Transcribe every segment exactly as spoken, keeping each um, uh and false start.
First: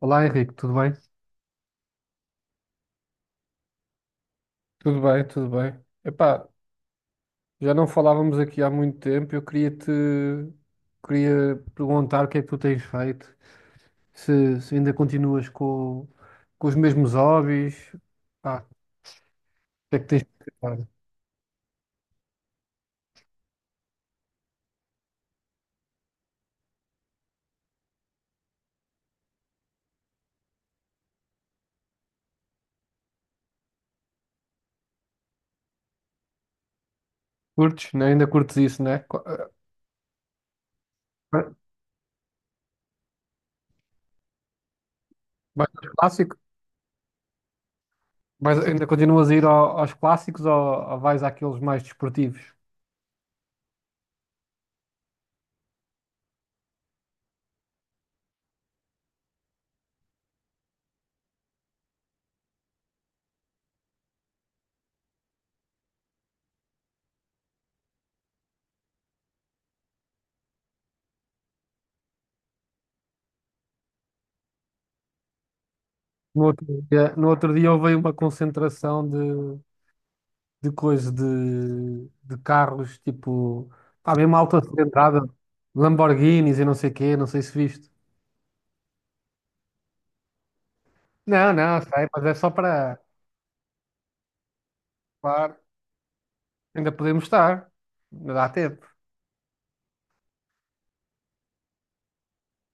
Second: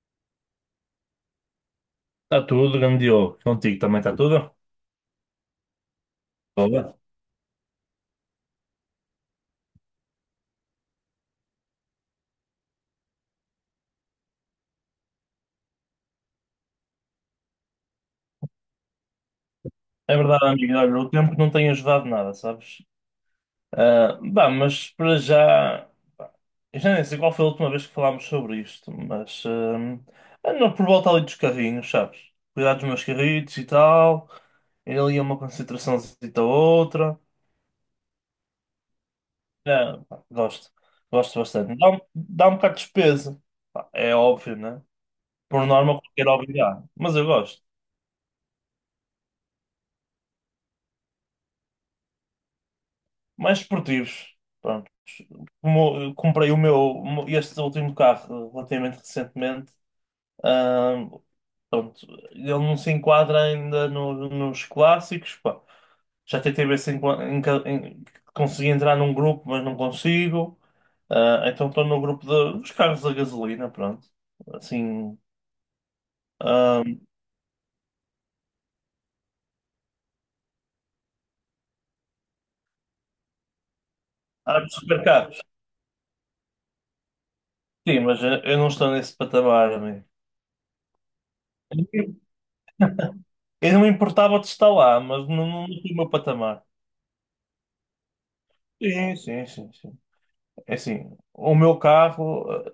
Olá Henrique, tudo bem? Está tudo, grande Diogo. Contigo também está tudo? Tudo bem, tudo bem. Epá, Boa. já não falávamos aqui há muito tempo. Eu queria-te queria perguntar o que é que tu tens feito, se, se ainda continuas com, com os mesmos hobbies, pá, o que é que É tens verdade, amigo. feito? Olha, o tempo não tem ajudado nada, sabes? Ah, bah, mas para já. Pá, eu já nem sei qual foi a última vez que falámos sobre isto, mas ah, ando por volta ali dos carrinhos, sabes? Cuidar dos meus carritos e tal. Ir ali a uma concentraçãozinha a outra. Curtes, né? Ainda curtes isso, né? Co- eh, É, pá, gosto. Gosto bastante. Dá um, dá um bocado de despesa. Pá, é óbvio, né? Mais Por aos norma, qualquer clássicos? hobby dá. Mas eu gosto. Mas ainda continuas a ir ao- aos clássicos ou, ou vais àqueles mais desportivos? Mais esportivos. Pronto. Como eu comprei o meu, este último carro relativamente recentemente, ahm, pronto, ele não se enquadra ainda no- nos clássicos. Pá. Já tentei ver se enqua- enca- em- consegui entrar num grupo, mas não consigo. Ah, então estou no grupo de- dos carros a gasolina, pronto. Assim, No outro ahm, dia, no outro dia houve aí uma concentração de de coisa de, de carros, tipo, pá, mesmo há alta de cilindrada, supercarros. Lamborghinis e não sei quê, não sei se viste. Sim, mas eu eu não estou nesse patamar, amigo. Não, não, sei, mas é só para, Eu não me importava de estar lá, mas não, claro, não, estou no meu patamar. ainda podemos estar, ainda dá tempo. Sim, sim, sim, sim. É assim, o meu carro eh,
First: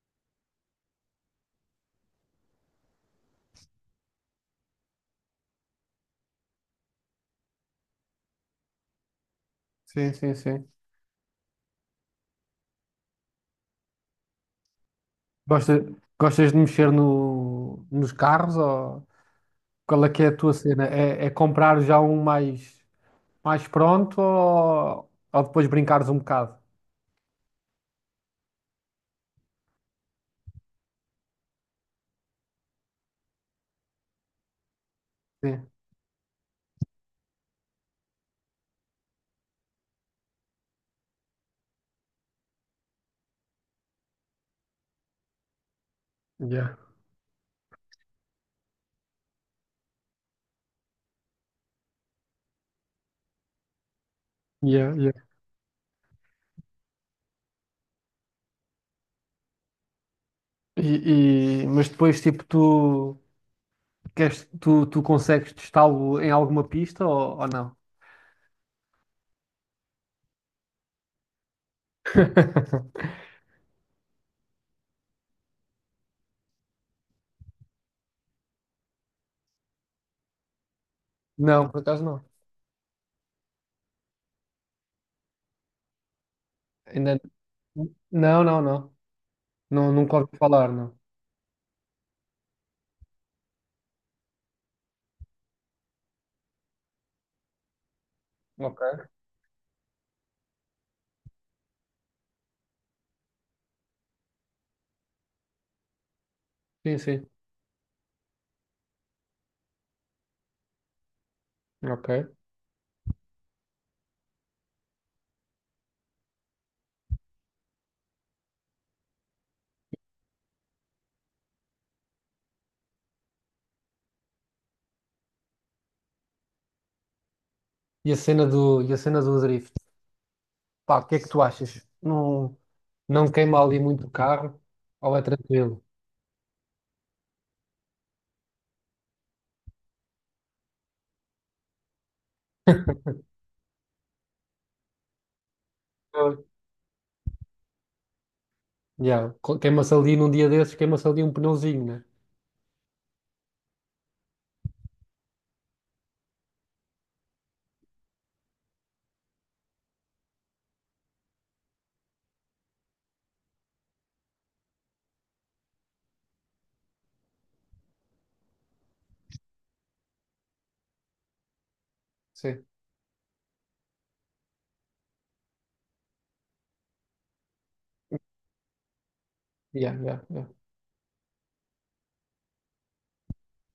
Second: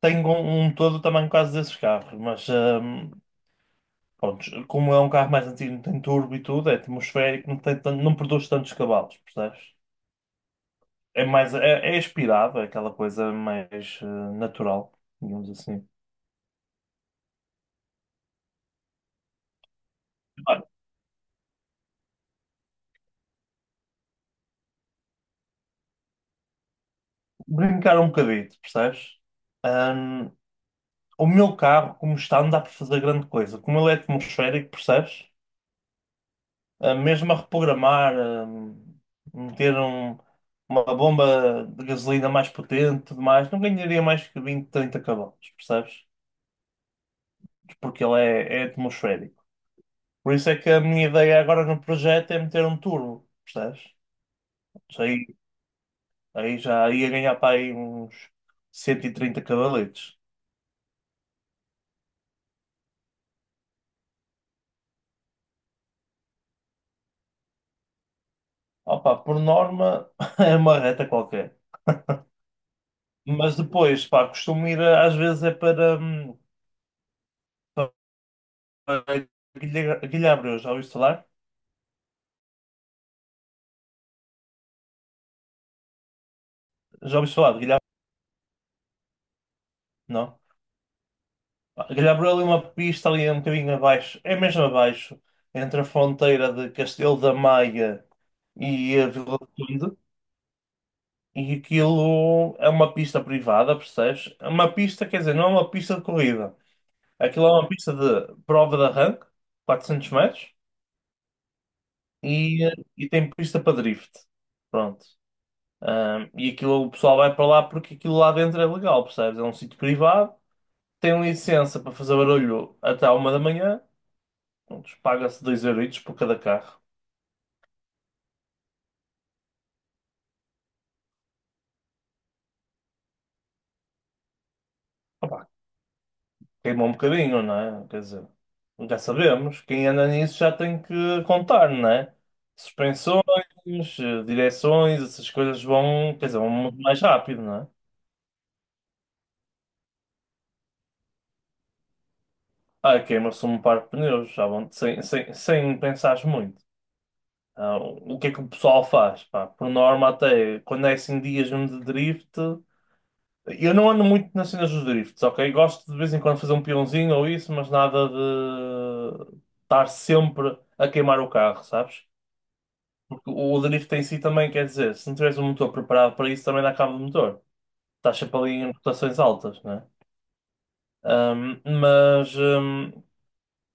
tem um, um todo também quase desses carros, mas ehm, pronto, como é um carro mais antigo, não tem turbo e tudo, é atmosférico, não tem tan- não produz tantos cavalos, percebes? Sim, sim, sim. É mais, é, é aspirado, é aquela coisa mais eh, natural, digamos Gosta, assim. gostas de mexer no, nos carros ou qual é que é a tua Ah, cena? É, é comprar já um mais, mais pronto ou, ou depois brincares um bocado? brincar um bocadito, percebes? Ahm, o meu carro, como está, não dá para fazer grande coisa. Como ele é atmosférico, percebes? Sim. Ah, mesmo a reprogramar, ah, meter um- uma bomba de gasolina mais potente, e tudo mais, não ganharia mais que vinte, trinta cavalos, percebes? Yeah. Porque ele é, é atmosférico. Por isso é que a minha ideia agora no projeto é meter um turbo, percebes? Yeah, Isso. yeah. Aí, aí já ia ganhar para aí uns cento e trinta cavaletes. E, e- mas depois, tipo, tu Queres, tu, tu consegues testá-lo em alguma pista ou, ou não? Opa, por norma é uma reta qualquer. Mas depois, pá, costumo ir às vezes é para, hum, para Guilha- Guilhabreus, já ouviste falar? Não, por acaso não. Já Ainda... ouvi falar de Guilherme? Não, não, não. Não, nunca ouvi Não. falar, não. Ah, Guilherme ali é uma pista ali um bocadinho abaixo, é mesmo abaixo, entre a fronteira de Castelo da Maia e Ok. a Vila do Conde. E aquilo é uma pista privada, percebes? É uma pista, quer dizer, não é uma pista de corrida. Sim, sim. Aquilo é uma pista de prova de arranque, quatrocentos metros, Ok. e, eh, e tem pista para drift. Pronto. Ah, e aquilo o pessoal vai para lá porque aquilo lá dentro é legal, percebes? É um sítio privado, tem licença para fazer barulho até à uma da manhã. Prontos, paga-se dois euritos por cada carro. E a cena do, e a cena do drift? Pá, o que é que tu achas? Não, não queima ali muito o carro ou é Opa, tranquilo? queima um bocadinho, não é? Quer dizer, já sabemos, quem anda nisso já tem que contar, não é? Suspensões, eh, direções, essas coisas vão, quer Pois. dizer, vão muito mais rápido, não é? Yeah. Co- Queima-se ali num dia desses, queima-se ali um pneuzinho, né? Ah, queima-se um par de pneus, já vão sem, sem, sem pensares muito. Ah, o que é que o pessoal faz? Pá, por norma, até quando é assim dias mesmo de drift. Eu não ando muito nas cenas dos drifts, ok? Gosto de vez em quando fazer um peãozinho ou isso, mas nada de estar sempre a queimar o carro, sabes? Sim. Porque o drift em si também quer dizer, se não tiveres um motor preparado para isso, também dá cabo do motor. Estás sempre ali em rotações altas, né? Yeah, yeah, yeah. Ahm, mas ahm,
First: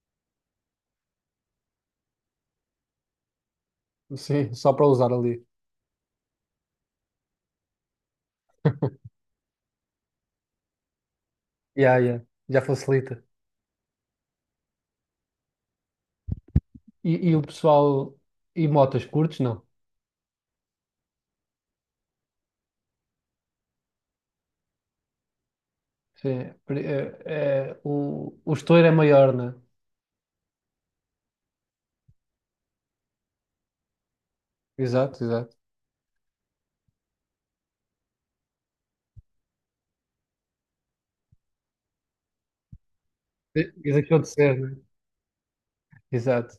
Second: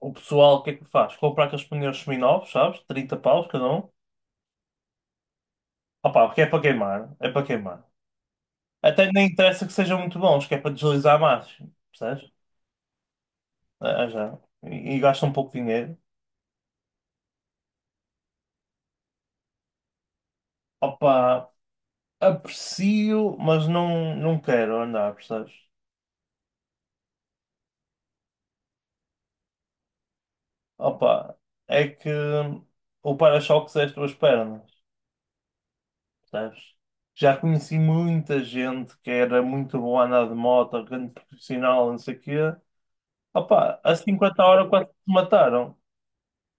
o pessoal, o que é que faz? Comprar aqueles pneus seminovos, sabes? Trinta paus cada um. Sim, só para usar ali. Opa, porque é para queimar, é para queimar. Até nem interessa que sejam muito bons, que é para deslizar mais, Yeah, yeah. percebes? Já facilita. Ah, já. E, e gasta um pouco de dinheiro. E, e o pessoal, e motas curtes, não? Opa, aprecio, mas não, não quero andar, percebes? Sim, pri- eh, eh, o, o estouro é maior, né? Opa, é que o para-choques é as tuas pernas, Exato, exato. percebes? Já conheci muita gente que era muito boa a andar de moto, grande profissional, não sei o quê. Diz Opa, diz a aquilo de cinquenta ser, horas né? quase que te mataram. Exato,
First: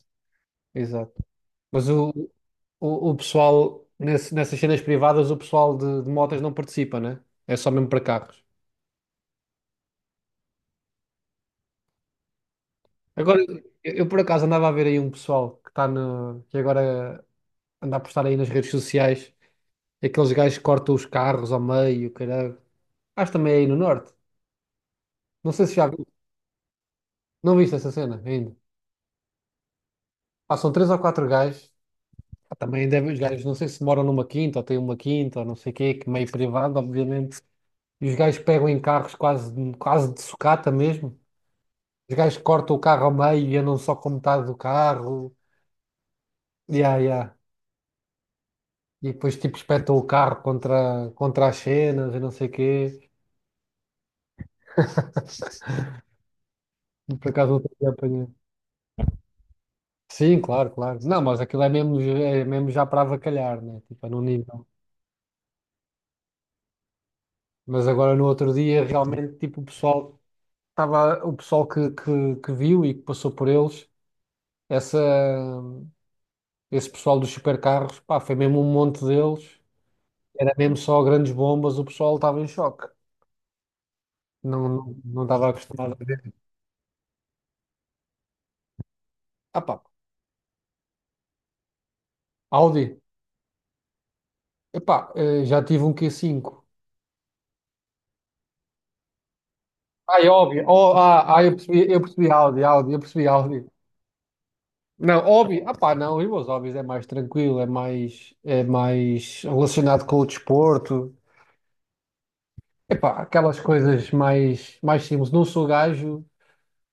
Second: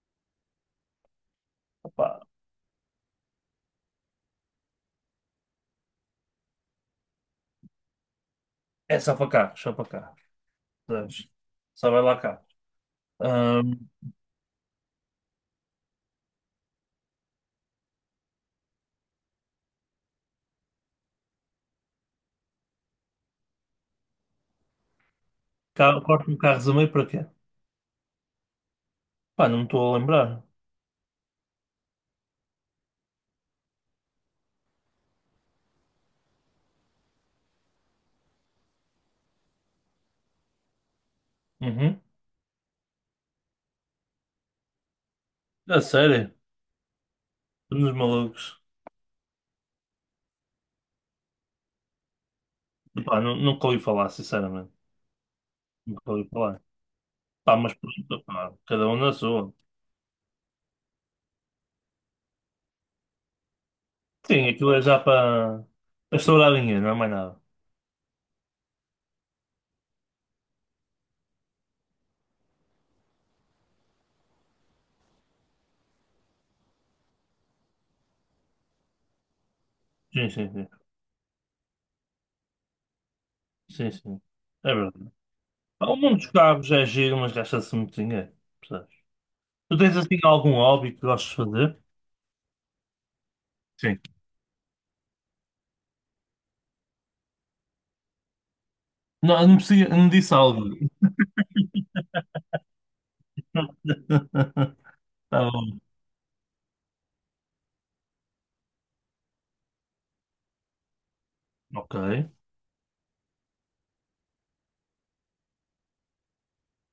exato. Mas o, Opa, o, o pessoal, nesse- nessas cenas privadas, o pessoal de, de motas não participa, né? É só mesmo para carros. é só para carros, só para carros, percebes? Só vai lá carros. Agora, Ahm, eu, eu por acaso andava a ver aí um pessoal que está no, que agora anda a postar aí nas redes sociais, aqueles gajos que cortam os carros ao meio, caralho. Acho também é aí no norte. Não sei se já vi, Carro, corto-me carros a meio para quê? não viste essa cena ainda. Pá, não me estou a lembrar. Passam três ou quatro gajos. Pá, também deve, os gajos, não sei se moram numa quinta ou têm uma quinta ou não sei o quê, que meio privado, obviamente. E os gajos pegam em carros quase, quase de sucata mesmo. Uhum. Os gajos cortam o carro ao meio e andam só com metade do carro. A sério, Yeah, yeah. somos malucos. E depois tipo espetam o carro contra, contra as cenas e não sei o quê. Pá, nu- nunca ouvi falar, sinceramente. Nunca ouvi falar. Por acaso Pá, não mas tenho pronto, apanhado. pá, cada um na sua. Sim, claro, claro. Não, mas aquilo é mesmo, é mesmo já para avacalhar, né? Tipo, é num Sim, nível. aquilo é já para para estourar dinheiro, não é mais nada. Mas agora no outro dia realmente tipo o pessoal estava o pessoal que, que, que viu e que passou por eles essa, esse pessoal dos supercarros, pá, foi mesmo um monte deles, Sim, sim, era sim. mesmo só grandes bombas, o pessoal estava em choque, Sim, sim. não, É não, verdade. não estava Pá, acostumado o a mundo ver. dos carros é giro, mas gasta-se muito dinheiro. Percebes? Ah, Tu pá, tens assim algum hobby que gostes de fazer? Audi, Sim. epá, eh, já tive um Q cinco. Não, não, precisa, não Ah, é disse algo. Óbvio, oh, ah, ah, eu percebi, eu percebi Audi, Audi, eu percebi Audi. Não, Tá Óbvio, ah bom. pá, não, e os Óbvios é mais tranquilo, é mais, é mais relacionado com o desporto. Ok. Epá, aquelas coisas mais, mais simples. Não sou gajo,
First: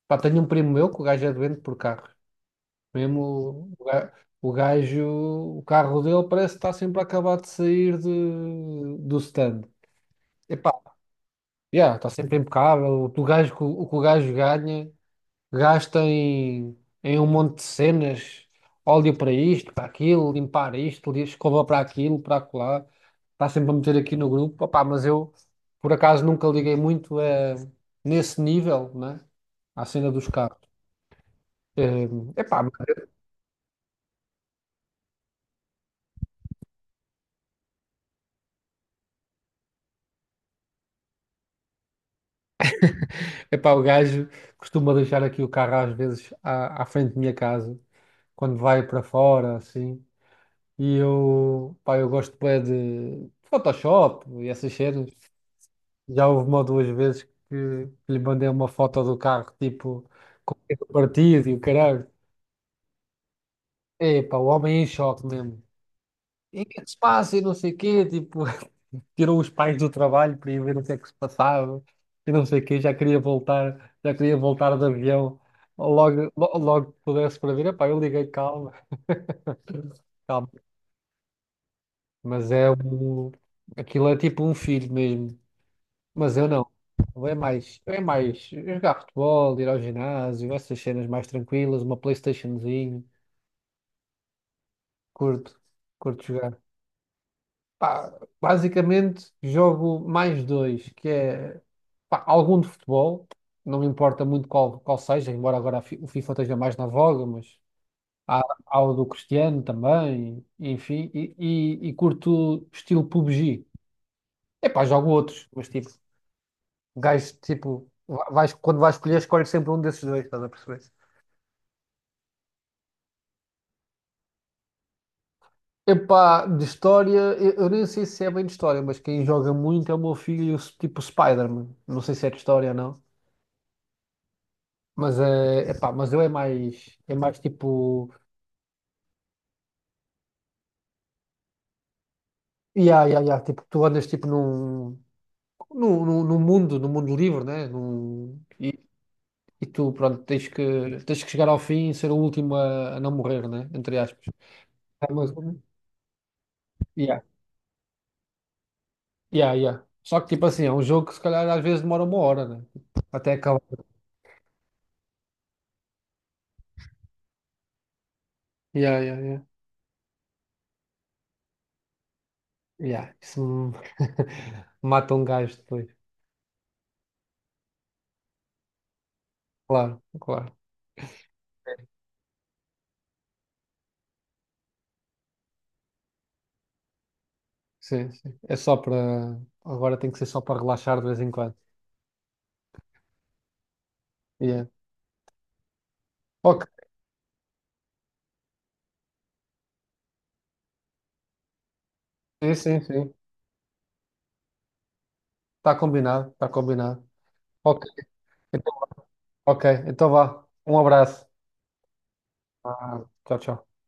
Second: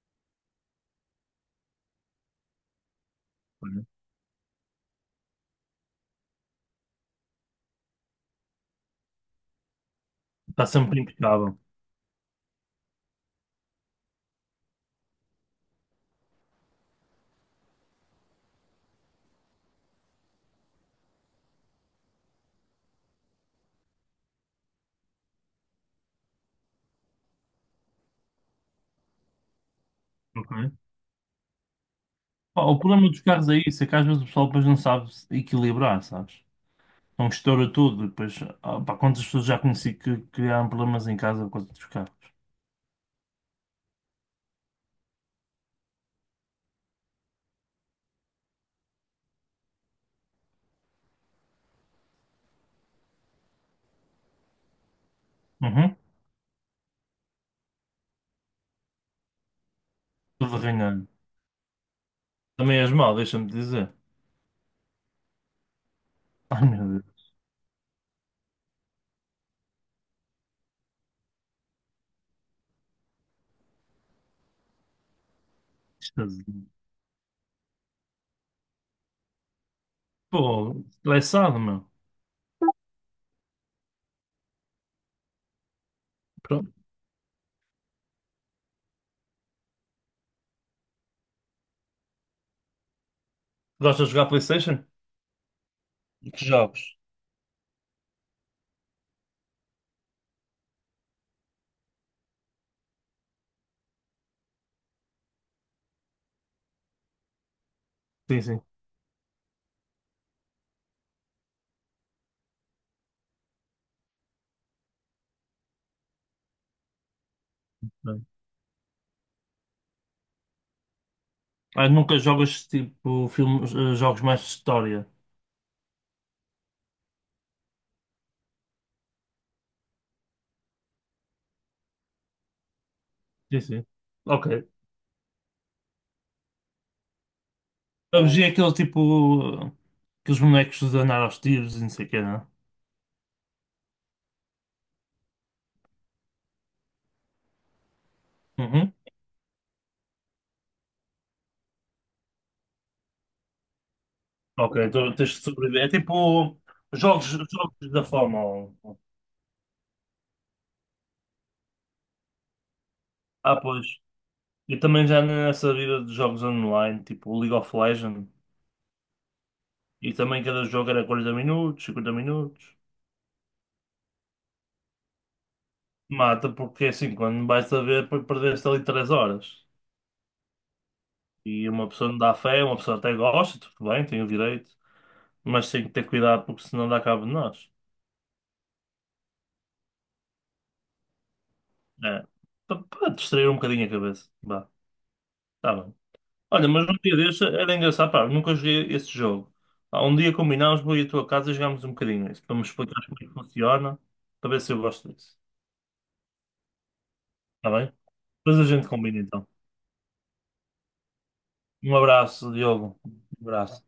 pá, tenho um primo meu que o gajo é doente por carros. Mesmo o ga- o gajo, o carro dele parece que está sempre acabado de sair de, do stand. Está Epá, sempre impecável. yeah, está sempre impecável. O que o gajo, o que o gajo ganha, gasta em, em um monte de cenas, óleo para isto, para aquilo, limpar isto, escova para aquilo, para acolá. Está sempre a meter aqui no grupo. Opá, mas eu, por acaso, nunca liguei muito a, nesse nível, né? À cena dos carros. Ok. É, epá, Pá, o problema dos carros é isso, é que às vezes o pessoal depois não sabe se equilibrar, sabes? Não estoura tudo, depois, ah, pá, quantas pessoas já conheci que criaram problemas em casa por causa dos carros? epá, o gajo costuma deixar aqui o carro às vezes à, à frente da minha casa, quando vai para fora, assim. E eu, pá, eu gosto bué de Photoshop e essas cenas. Uhum. Já houve uma ou duas vezes que, que lhe mandei uma foto do carro, tipo, com Tudo o dedo arranhado. partido e o caralho. Também és mau, deixa-me dizer. Epá, o homem é em choque mesmo. E Ai o que é meu que se Deus, passa? E não sei o quê, tipo. Tirou os pais do trabalho para ir ver o que é que se passava e não sei o quê, já queria voltar, já queria voltar de avião, logo, estás lo- logo que pudesse para vir, epá, eu liguei, calma, calma, pô, estressado, meu. mas é um, aquilo é tipo um filho mesmo, mas eu não, Pronto. Eu é mais, eu é mais jogar futebol, ir ao ginásio, essas cenas mais tranquilas, uma PlayStationzinho, Gostas de jogar PlayStation? curto, curto Que jogar. jogos? Pá, basicamente jogo mais dois, que é pá, algum de futebol, não me importa muito qual, qual seja, embora agora a fi- o FIFA esteja mais na voga, mas há, Sim, sim. há o do Cristiano também, enfim, e, e, e curto estilo P U B G. Epá, jogo outros, mas tipo, gajos, tipo, Não. va- vais, quando vais escolher, escolhes sempre um desses dois, estás a perceber? Ah, nunca jogas tipo filmes, eh, jogos mais de história. Epá, de história, eu, eu nem sei se é bem de história, mas quem joga muito é o meu filho, tipo Spider-Man. Não sei se é de história ou não. Sim, sim. Ok. Mas é, epá, mas eu é mais, é mais tipo, pabegê é aquele tipo, eh, aqueles bonecos de andar aos tiros e não sei o quê, não é? yeah, yeah, yeah, tipo, tu andas tipo num, num, num, num mundo, num mundo livre, né? Num, e, Uhum. e tu, pronto, tens que, tens que chegar ao fim e ser o último a, a não morrer, né? Entre aspas. Ok, É, então tens mas, de sobreviver. É tipo yeah, jogos, jogos da fama. Ou- yeah, yeah. Só que tipo assim, é um jogo que se calhar às vezes demora uma hora, né? Até Ah, acabar. pois. Eu também já ando nessa vida de jogos online, tipo League of Legends, Yeah, yeah, yeah. e também cada jogo era quarenta minutos, cinquenta minutos. Yeah, isso mata um gajo depois. Mata, porque é assim, quando vais a ver, per- perdeste ali três horas. Claro, claro. E uma pessoa não dá fé, uma pessoa até gosta, tudo bem, tem o direito, mas tem que ter cuidado porque senão dá cabo de nós. Sim, sim. É só para. Agora tem que ser só para relaxar de vez em quando. É. Para distrair um bocadinho a cabeça. Vá, tá bem. Ok, Olha, mas um dia deste era engraçado, pá, nunca joguei esse jogo. Pá, um dia combinámos, vou ir à tua casa e jogámos um bocadinho isso, sim, para me sim, explicar sim. como é que funciona, para ver se eu gosto disso. Está combinado, está combinado. Está Ok, bem? Depois a então, gente combina então. ok, então vá. Um abraço. Um abraço, Diogo. Ah, Um tchau, tchau. abraço.